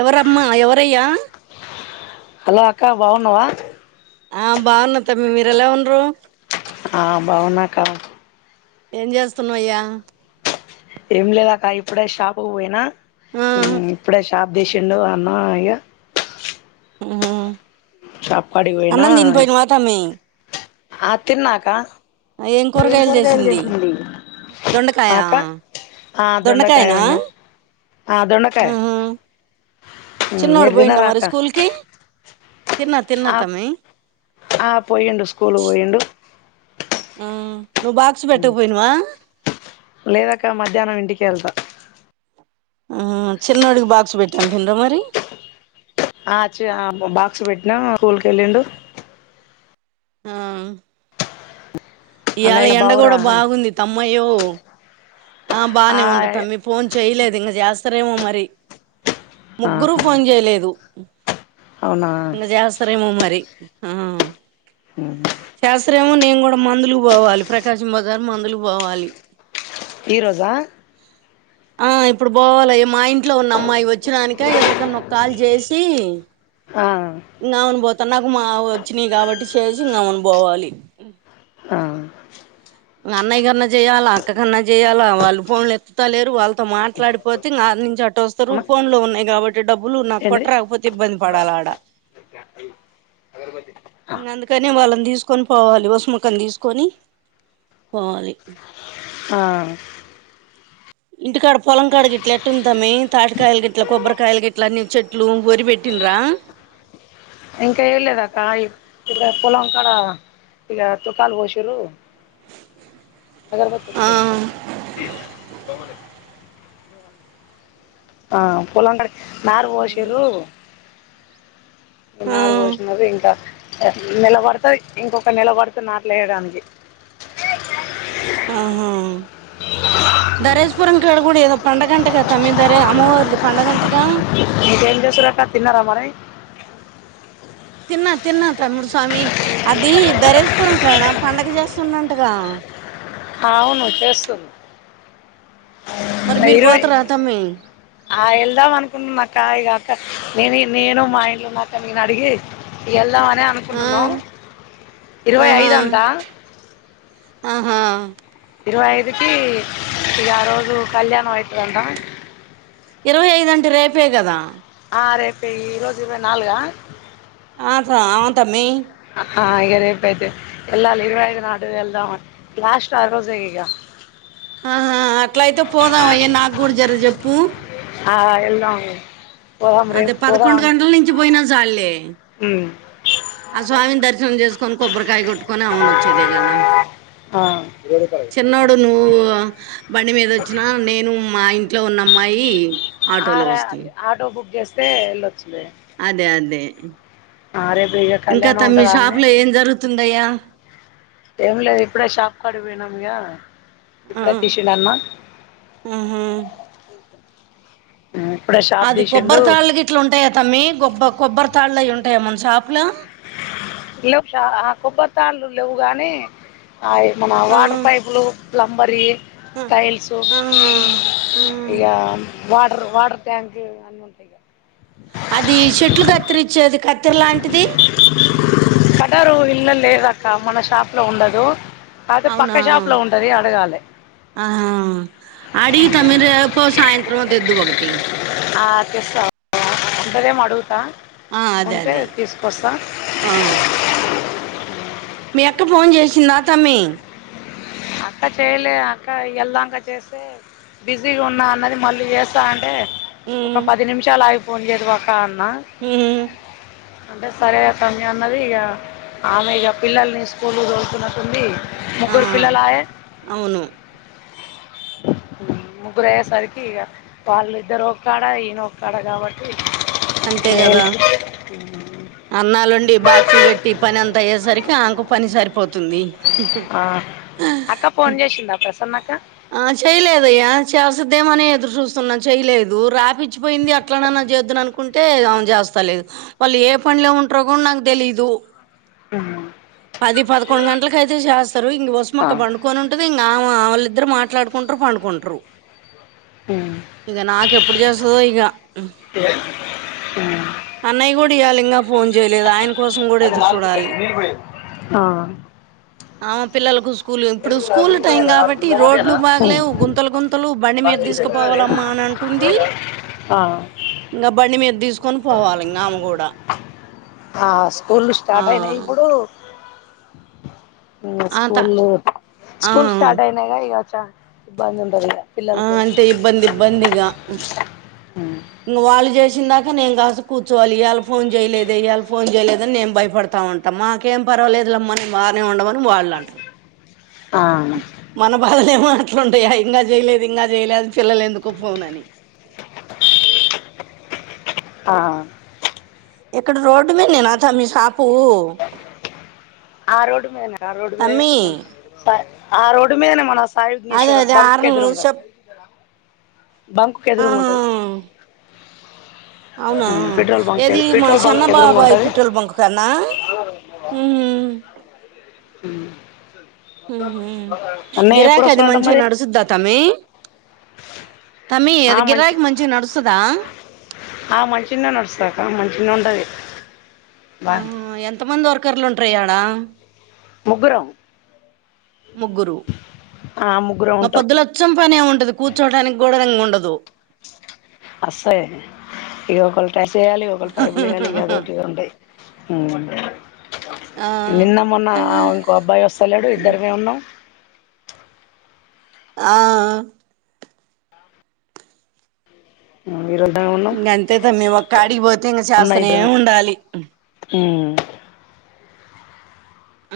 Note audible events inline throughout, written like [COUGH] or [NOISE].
ఎవరమ్మా, ఎవరయ్యా! హలో అక్క బాగున్నవా? ఆ బాగున్న తమ్మి, మీరెలా ఉండ్రు? ఆ బాగున్నక్కా. ఏం చేస్తున్నవయ్యా? ఏం లేదక్క ఇప్పుడే షాపుకు పోయిన ఆ ఇప్పుడే షాప్ తీశిండు అన్నా ఇగ మ్ షాప్ కాడికి పోయినా అన్నం దిని పోయినవా తమ్మి ఆ తిన్న అకా ఏం కూరగాయల్ చేసింది దొండకాయ ఆ దోండకాయ్ దొండకాయనా ఉన్న ఆ దోండకాయ ఉహు మ్ చిన్నోడు మీర్ పోయిండా తిన్నరా మరి అక్క స్కూల్ కి తిన్నా తిన్నా ఆప్ తమ్మి ఆ పోయిండు స్కూలు పోయిండు. ఆ నువ్వు బాక్స్ పెట్టక పోయినవా లేదక మధ్యాహ్నం ఇంటికే ఎళ్తా ఆ చిన్నోడికి బాక్స్ పెట్టి అంపిన్ర మరీ ఆ చి ఆ బాక్స్ పెట్టినా తోల్కెళ్ళిండు. ఆ ఇయాళ అన్నయ్య ఎండ బావురా కూడా అన్న. బాగుంది తమ్మాయి య్యో ఆ బానే ఉంటద్ తమ్మీ ఫోన్ చేయలేదు ఇంక చేస్తారేమో మరి ముగ్గురు ఆహా ఫోన్ చేయలేదు. అవునా ఇంగ జేస్తారేమో మరి ఆ చేస్తారేమో నేన్ గు డ మందుల్కు పోవాలి ప్రకాశం బజార్ మందులు పోవాలి. ఈ రోజా? ఆ ఇప్పుడు పోవాలి మా ఇంట్లో ఉన్న అమ్మాయి వచ్చినానిక ఎవరికన్నా ఒక్ కాల్ చేసీ ఆ నావును బోత న మావ్ వచ్చినయి కాబట్టి చేసి ఇంగ మనం బోవాలి. ఆ మీ అన్నయ్య కన్న చేయ్యాల అక్క కన్న చేయ్యాల వాళ్ళు ఫోన్లు ఎత్తుతలేరు వాళ్ళతో మాట్లాడిపోతే ఇంగ అట్ నుంచి అటు వస్తారు అమ్మ ఫోన్లో ఉన్నాయి కాబట్టి డబ్బులు నాకు కొట్ట ఏంటిది రాకపోతే ఇబ్బంది పడాల ఆడ [UNINTELLIGIBLE] అందుకనే వాళ్ళన్ తీస్కొన్ పోవాలి వసుమక్కని తీస్కొని పోవాలి. ఆ ఇంటికాడ పొలం కాడ గిట్ల ఎట్టుంది తమ్మీ తాటికాయల్ గిట్ల, కొబ్బరికాయల్ గిట్ల అన్ని చెట్లు వరి పెట్టి న్రా? [INAUDIBLE] ఇంక ఏయలేదక్క ఇ ఇప్పుడా పొలంకాడ ఇగ తుకాలు పోషింరు. అగర్బత్తి ఆ ఉంటే తే ఆ పొలంకాడ నారు పోషింరు. ఆ నారు పోషినరు ఇంకా నిలబడుత ఇంకొక నిలబడుత నాట్లు వేయడానికి దరేజపురం కాడ కూడ ఎదో పండుగంటగా తమిందరే అమ్మవార్ పండుగంట మీకేం చేసురక్క తిన్నారా మరి తిన్నా తిన్నా తమ్ముడు స్వామి అది ధరేజపురం కాడ పండగ చేస్తున్నంటగా అవును చేస్తుం మరి మీరు ఇరవై పోతారా తమ్మీ ఆ వెళ్దాం అనుకుంటునా అక్క ఇగ నేని నేను మా ఇంట్లో ఉన్నావాలందరిని అడిగి ఎల్ల్దాం ఆ అనుకుంటున్నాం ఇరవై ఐదు అంటా అహ ఇరవై ఐదుకి ఇగ ఆ రోజు కళ్యాణం అయితదంట ఇరవై ఐదంటే రేపే కదా ఆ రేపె ఈ రోజు ఇరవై నాలుగ ఆ స అవును తమ్మి ఆ ఇగ రేపైతే ఎల్లాలి ఇరవై ఐదు నాడు వెల్దాం లాస్ట్ ఆరోజే ఇగ ఆహా అట్ల అయితే పోదాం అయ నాకు కూడా జర చెప్పు ఆ ఏళ్దాం అదే పదకొండు గంటల నుంచి పోయినా చాల్లే ఉమ్ ఆ స్వామిని దర్శనం చేసుకొని కొబ్బరికాయ కొట్టుకొని అవునోచ్చేదే కదా ఆ చిన్నోడు నువ్వు బండి మీద వచ్చినా నేను మా అయిన్ ఇంట్లో ఉన్నమ్మాయి ఆర ఆటో బుక్ చేస్తే ఎల్లో అదే అదే ఆ రేపు ఇక ఇంకా కళ్యాణం తమ్మీ మీ ఉంటది షాప్ అన్నే లో ఏం జరుగుతుందయ్యా ఏం లేదు ఇప్పుడే షాప్ కాడిపోయినం ఇయ ఆ ఇప్పుడే తీశిండన్నా ఆహా అది కొబ్బరి తీసిండు తాళ్లు గిట్లా ఉంటాయ తమ్మి గొబ్బ కొబ్బరి తాళ్లు అవి ఉంటాయా మన షాప్ లో లేవు ష కొబ్బరి తాళ్ళు లేవు గానీ అయ్ మన ఆ వాటర్ పైపులు ప్లంబర్యి ఆ టైల్సు ఆ ఆ ఇగ వాటర్ వాటర్ ట్యాంక్లు అన్ని ఉంటాయి ఇగ అది చెట్లు కత్తిరిచ్చేది కత్తిర లాంటిది కటారు ఇల్ళ లేదక్క మన షాప్ లో ఉండదు అది పక్క షాప్ లో ఉంటది అడగాలి ఆ అడిగి తమ్మి రేపో సాయంత్రమో తెద్దువు ఒకటి ఆ తెస్త ఉంటదేమో అడుగుతా ఆ అదే ఉంటే అదే తీసుకొస్తా ఆ మీ అక్క ఫోన్ చేసిందా తమ్మీ అ అక్క చేయలే అక్క వెళ్దాక చేసి బిజీగా ఉన్నా అన్నది మళ్ళీ చేస్తా అంటే ఒక ఉమ్ పది నిమిషాలు ఆగి ఫోన్ చేదువాకా అన్న ఉమ్ అంటే సరే తమ్మీ అన్నది ఇగ ఆమె ఇగ పిల్లల్ని స్కూల్ తోలుకున్నట్టుంది ఆ ముగ్గరు పిల్లలాయే అవును ముగ్గురయ్యేసరికి ఇగ వాళ్ళిద్దరు ఒక్కడా ఈనోక్కాడా గావాట్టి మేల్ అన్నాలొండి బాక్సులు పెట్టి పనంత అయ్యేసర్కి ఆంకు పని సరిపోత్ తుంది ఉహు ఆ. ఆ అక్క ఫోన్ చేసిందా ప్రసన్న అక్క ఆ చేయ్ లేదయ్యా చాస్సద్దేమని ఎదుర్ జూస్తున్నా చేయ్ లేదు రాపిచ్చిపోయింది అట్లననా చేదుననుకుంటే ఆవా జస్తాలేదు వాళ్ళు ఏ పన్ లో ఉంట్రో గుడ్ నాక్ దేలీదు పది పదకొండు గంట్ల కైతే చాస్తారు ఉంగ్ ఆ. వసుమక్క బండుకొనుంటాది ఇంగ్ ఆవా వాళ్ళిద్దరు మాట్లాడ్ కుంట్రూ పండుకుంట్రూ ఇగ నాకెప్పుడు జేస్తదో ఇగ అన్నయ్ కూడా ఇయ్యాల్ ఇంగ ఫోన్ జేయలేద్ ఐన్ కోసం గుడ అది ఎదుర్ నాలుగు చూడాలి పెట్టు, నీళ్ళు పోయేది. ఆ ఆవా పిల్లలకు స్కూలున్ ఇప్పుడు స్కూల్ టైం గాబట్ ట్టి రోడ్లు అదేనా? ఉమ్. బాగలేవు గుంతలు గుంతలు బండి మీద ప్లాస్టిక్ బ్యాగ్. దిస్కపోవాలమ్మా అనంటుంది ఆ. ఇంగ బండ్ మీద్ ఆ స్కూలు ఆ స్టార్ట్ ఐనాయి ఇప్పుడు ఉంగ అంత స్కూలు ఆ స్కూల్ స్టార్ట్ ఐనైగా ఇగ చా బండుందా దిగ ఆ అంటే ఇబ్బంది ఇబ్బందిగా హ్మ్ ఇంగ్ వాళ్ జేష్ చ్చిందాక నేన్ గాసుక్కు కూచ్చోవాలి ఇయ్యాలా ఫోన్ జేయ్ లేదే ఇయ్యాల్ ఫోన్ జేయ్ లేదని నేం బైపడతా ఉంటా మాకేం బా పర్వలేదులేమ్మని బనే వుండవన్ వాళ్ లంట్రూ ఆ నా కోది మాట్లుంటాయా ఇంగ జేయ్ లేదు ఇంగ జేయ్ లేదు పిల్లలెందుకో ఫోన్ అని ఆ ఇక్కడ రోడ్ మీనేనా తమ్మి సాప్ ఆ రోడు మీదనే రా రోడు మేనే తమ్మి మన్ సా ఆ రోడ్డు మీద్నే మన సైబ్ అదే మీషారో అదే బంక్ ఆరును ఎదురుంగ చెప్ బంక్ కేదురూంగ్ ఉంటది ఔనా పెట్రోల్ బంక్ ఏది మా పెట్రోల్ బంక్ ఎదురుంగా షేన్నబాబాయ్ ఉంటది పీట్రోల్ బంకు కానా ఊహుమ్ ఉమ్ ఊహుమ్ గిరాకీ అది వస్తాడంట మంచిగా మరి నడుసుద్దా తమీ తమ్మి ఆ అది మంచి గిరాక్ మంచిగ్ నడుస్తుదా ఆ మంచిన్నే నడుసాకా మంచిన్నే ఉంటది బా ఆహ్మ్ ఎంతమంది వర్కర్లు ఉంట్రయ ఆడా ముగ్గురం ముగ్గురు ఆ ముగ్గురం ఇంగ ఉంటాం పొద్దులచ్చం పనే ఉంటది కూచ్చోడానీక్ గూడ్ ఇంగు ఉండదు అస్సే ఇగ్ ఒకల్ టైసేయ్యాలి ఒకల్ పైపులేయ్యాలి అదో ఇదుంటాయ్ ఉమ్ ఆ నిన్న మొన్న ఆ ఇంకో అబ్బాయి ఓస్తలేడు ఇద్దర్మే ఉన్నాం ఆ ఆ ఉమ్, ఈరోజుమే ఉన్నాం ఇంగ అంతేతామ్మి ఒక్కడిగ్ పోతే ఇంగ ఉన్న చాస్తనే ఇద్దరమే ఉండాలి ఉమ్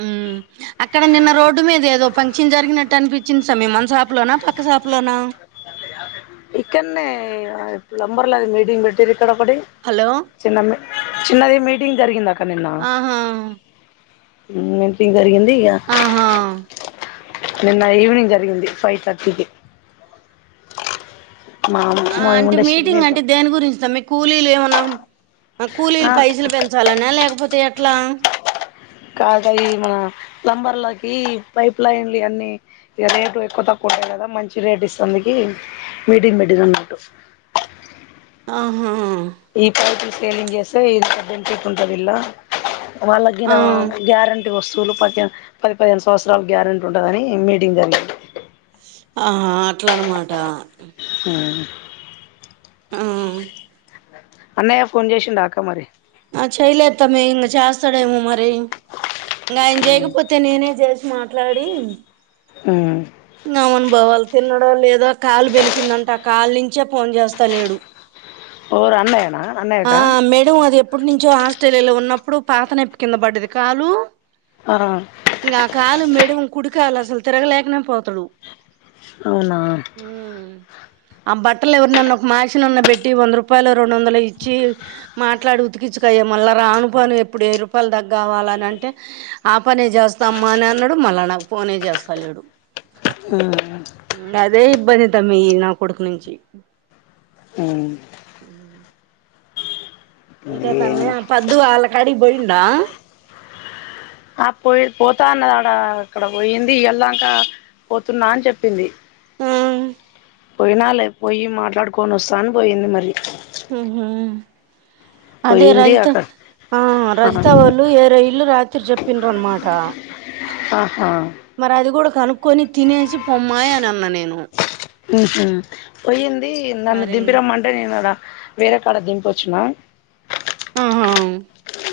ఉమ్ హ్మ్ అక్కడ నిన్న రోడ్డు మీద ఏదో ఫంక్షన్ జరిగినట్టు అన్ పీచ్చింది సమ్మి మన్ సాపులోనా పక్క సాపులోనా అ ఇక్కన్నే ప్లంబర్ లేది మీడింగ్ బెటీరి ఇక్కడ పడి హలో చిన్న మీ చిన్నది మీటింగ్ జరిగింద ఆహా మ్ మీ ఆహా నిన్న ఈవినింగ్ జరిగింది ఫైవ్ థర్టీకి మా ఆ మేము అంటే ఉండే షిప్ మీటింగ్ అంటే దేని గురించిా మీకు కూలీలు ఏమనా కూలీలు మీద పైసలు పెంచాలన్నా లేకపోతే ఎట్లా కాదు అయి ఈ మన ప్లంబర్లకి పైప్ లైన్లు అన్నిీ ఇగ రేటు ఎక్కువ తక్కువ కదా మంచి రేట్ ఇస్తది మీటింగ్ బెటిరన్నట్టు ఆహా ఈ పైపూలు సేలింగ్ చేస్తే ఇంత బెనిఫిట్ ఉంటది ఇళ్ళ ఆ వాళ్ళకిగిన గ్యార వస్తువులు ప పది పదిహేను సంవత్సరలు గ్యారెంటీ ఉంటదని మీటింగ్ జరిగింది ఆహా అట్లా అనమాట మ్ ఆ అన్నయ్య ఫోన్ చేసిిడా అక్క మరి ఆ చేయలేత్తామ ఇంగే చేస్తాడేమో మరి ఇంగ ఆయన చేయకపోతే నేనే చేసి మాట్లాడి మ్ నమన్ బోవాల్ తిన్నడో లేదో కాలు బెనికిందంట కాల్ నుంచే ఫోన్ చేస్తా లేడు ఓరు అన్నయ్యనా ఆ అన్నయ్యకా మేడం అది ప్పుటి నుంచో ఆస్ట్రేలియాలో ఉన్నప్పుడు పాత నొప్పి కింద పడ్డది కాలు ఆ ఇంగ ఆ కాలు మెడం కుడికాలసలు తిరగలేకనే పోతాడు అవునా ఆ బట్టలు ఎవరినన్న ఒక మాషినన్న పెట్టి వంద రూపాయలు రెండు వందలు ఇచ్చి మాట్లాడు ఉతికిచ్చుకోయ్య మళ్ళా రాను పోను ఎప్పుడు వెయ్యి రూపాయలు దాకకవాలంటే ఆ పనే చేస్తామ్మ అని అన్ న్నాడు మళ్ళా నాకు ఫోనే చేస్తా లేడు అ అదే ఇబ్బంది తమ్మి నా కొడుకు నుంచి మ్ ఇంకా తమ్మి ఏం ఆ పద్దు వాళ్ళ కాడిగి పోఇండా ఆ పోయి పోతా అన్నది అడ అక్కడ పోయింది వెళ్ళక పోతున్నా అని చెప్పింది ఆ పోయిన లే పోయి మాట్లాడుకోని వస్తా అని పోయింది మరి మ్ హు అదే పోయింది రజిత అక్కడ ఆ ఆ రజిత వాళ్ళు ఏరే ఇళ్ళు ర ి చెప్పిండ్రన్నమాట ఆహా కనుక్కొని తినేసి పొమ్మాయి అని అన్న నేను మ్ హు పోయ్యింది నన్న మరింగా దింపిరమ్మంటే నీను ర వేరే కాడ దీంపి వచ్చిన ఆహా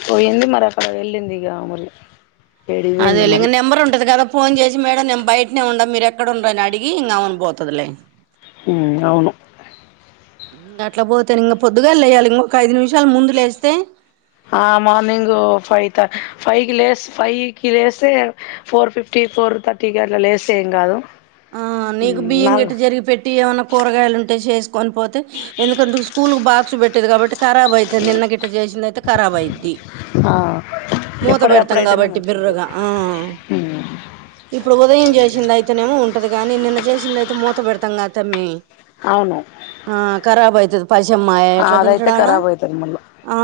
పోయింది మరి అక్కడ వెళ్ళింది గా మరి ఏడికి పోయిందో అదేలె ఇగ మరి నెబర్ ఉండదు కద ఫోన్ చే సి మేడం నేను బయటనే ఉండ మీరు ఎక్కడ ఉండని అడిగి ఇం అమని పోతుదిలే మ్ అవును ఇంకా అట్లా పోతేను ఇంకా పొద్దుగా లేయాలి ఇంక ఒక ఐదు నిమిషాలు ముందు లేస్తే ఆ మార్నింగ్ ఫైవ్ త ఫైవ్ కి లే ఫైవ్ కి లేస్తే ఫోర్ ఫిఫ్టీ పోర్ తర్టీ కి అట్లా లేస్ ఏం కాదు ఆ నీకు బియ్యం నాల్ గట్ జరిగి పెట్టి ఏమైన్నా కూరగాయలు ఉంటే చేసు కొనిపోతే ఎందుకంటే స్కూల్ బాక్స్ పెట్టేది కాబట్టి ఖరాబ్ అవుతుంది నిన్న గిట్ట చేసింది అయితే ఖరాబ్ అయిద్ధి. ఆ మూత ఎప్పటిదప్పుడు పెడతాం అయితేనే కాబట్టి మంచిగా ఉంటది బిర్రగా ఆ ఇప్పుడు ఉదయం చేసింది అయితేనేమో ఉం టది కాని నిన్న చేసింది అయితే మూత పెడతాం తమ్మి అవును ఆ కరాబ్ అయి పైసమ్మాయ ఎట్లా అదైతే తింటాడాడా ఖరాబ్ అయితది మళ్ళా ఆ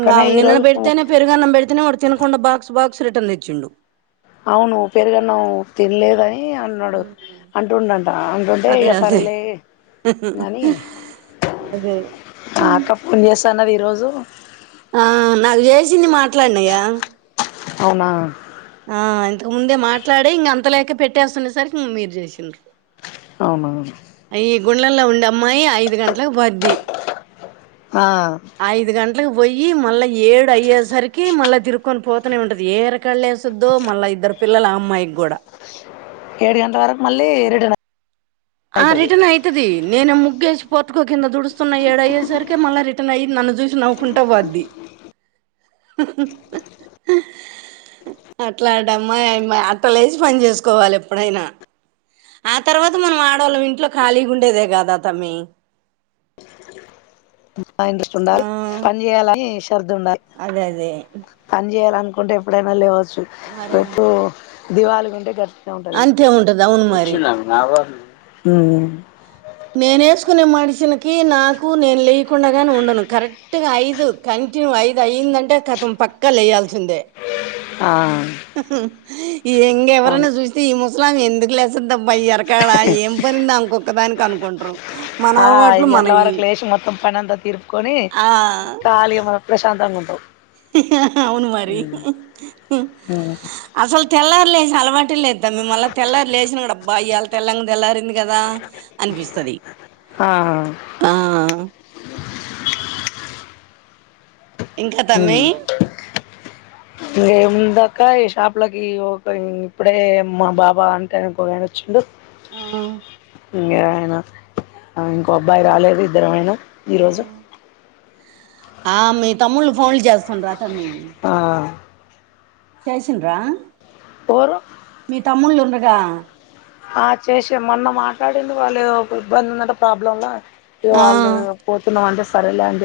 ఇంగా నిన్నన్న ఈరోజు పెడితేనే పెరుగన్నం పెడితేనే వాడు తినకుండా బాక్స్ బాక్స్ రిటర్న్ తెచ్చిండు. అవును పెరుగాన్నం తినలేదని ని అన్నాడు అంటుండంట అంటుంటే అదే ఇక అదే సరేలే కానీ అదే అక్క పోన్ చేస్తానుది ఈరోజు ఆ నాకు చేసింది మాట్లాడినిగ అవునా ఆ ఇంతక ముందే మాట్లాడే ఇంక అంతలేక పెట్టేస్తున్న సరికి ఇం మీరు చేసిండ్రు. అవున గుళ్లల్లో ఉండ అమ్మాయి ఐదు గంటలకు పోద్ది ఆ ఐదు గంటలకు పోయి మళ్ళీ ఏడు అయ్యేసరికి మళ్ళా తిరుకొని పో త్తనే ఉంటది ఎరకలేేస్తుద్దో మళ్ళా ఇద్దరు పిల్లల అమ్మాయికి కూడా ఏడు గంటల వరకు మళ్ళీ రిటర్న్ ఆ అయితది రిటర్న్ అయితది నేన ము ముగ్గేష్ పటుకు కింద దుడుస్తున్న ఏడయేసరికకి మళ్ళీ రిటర్న్య్యి ను చూసి నవ్వుకుంటా పోద్ధి [INAUDIBLE] హ్హ్హ్ హ్ అట్లాంటమ్మాయ్ అమ్మయి అట్ట లేచి పని చేసుకోవాలి ఎప్పుడైనా ఆ తర్వాత మనం ఆడవాళ్ళం ఇంట్లో ఖాళీగా ఉండేదే కాదా తమ్మి [INAUDIBLE] బా ఇంట్రెస్ట్ ఆ ఉండాలి పని చేయాలని శ్రద్ద ఉండాలి అదే అదే పని చేయాల కుంటే ఎప్పుడైనా లేవచ్చు. మరే రేపు దివాళిగా ఉంటే గట్ ఉంటది అంతే ఉంటది అవును మరి వచ్చినా మావో ఉమ్ నేను వేసుకునే మనిషిలకి, నాకు నేను లేయకుండాగానే ఉండను కరెక్ట్ గా ఐదు కానీ కంటిన్యూ ఐదు అయిందంటే కతం పక్క లేయాల్సిందే. ఆ ఇది ఎంగ ఎవరైనా అవును చూస్తే ఈ ముస్లాంఆమె ఎందుకు లేస్తబ్బా ఎరకాడా ఏం పనింది అంకొక్కదానికి కనుకుంట్రు ఆ ఐది గంటల వరకు లేచి మొత్తం పనంత తీర్పు కొని ఆ ఖళీన ప్రశాంతంగా ఉంటావు హిహ్హ్ అవును మరి అసలు తెల్లార్లే అలవాటె లేద్ తమ్మీ మల్లా తెల్లారి లేచిన కూడా అబ్బా ఇయాల తెల్లంగా తెల్లారింది కదా అనిపిస్తది ఆ ఆ ఇంకా తమ్మి ఇంకేముందక్క ఈ షాప్లకి ఇప్పుడే మా బాబా అంటానుకో చ్చిండు ఆ ఇంగే ఆయన ఇంకో అబ్బాయి రాలేదు ఇద్దరమయినం ఆ మీ తమ్ముళ్ళ ఫోన్లు చేస్తుండ్రా తమ్మీ ఆ చేసిండ్రా పోరు మీ తమ్ముళ్ ఉండగా ఆ చేసేం మొన్న మాట్లాడింది వాళ్ళు ఇబ్బంది ఉందంట ప్రాబ్లంలా ఇగ వాళ్ళు పోతున్నామంటే సారే లే అని జెప్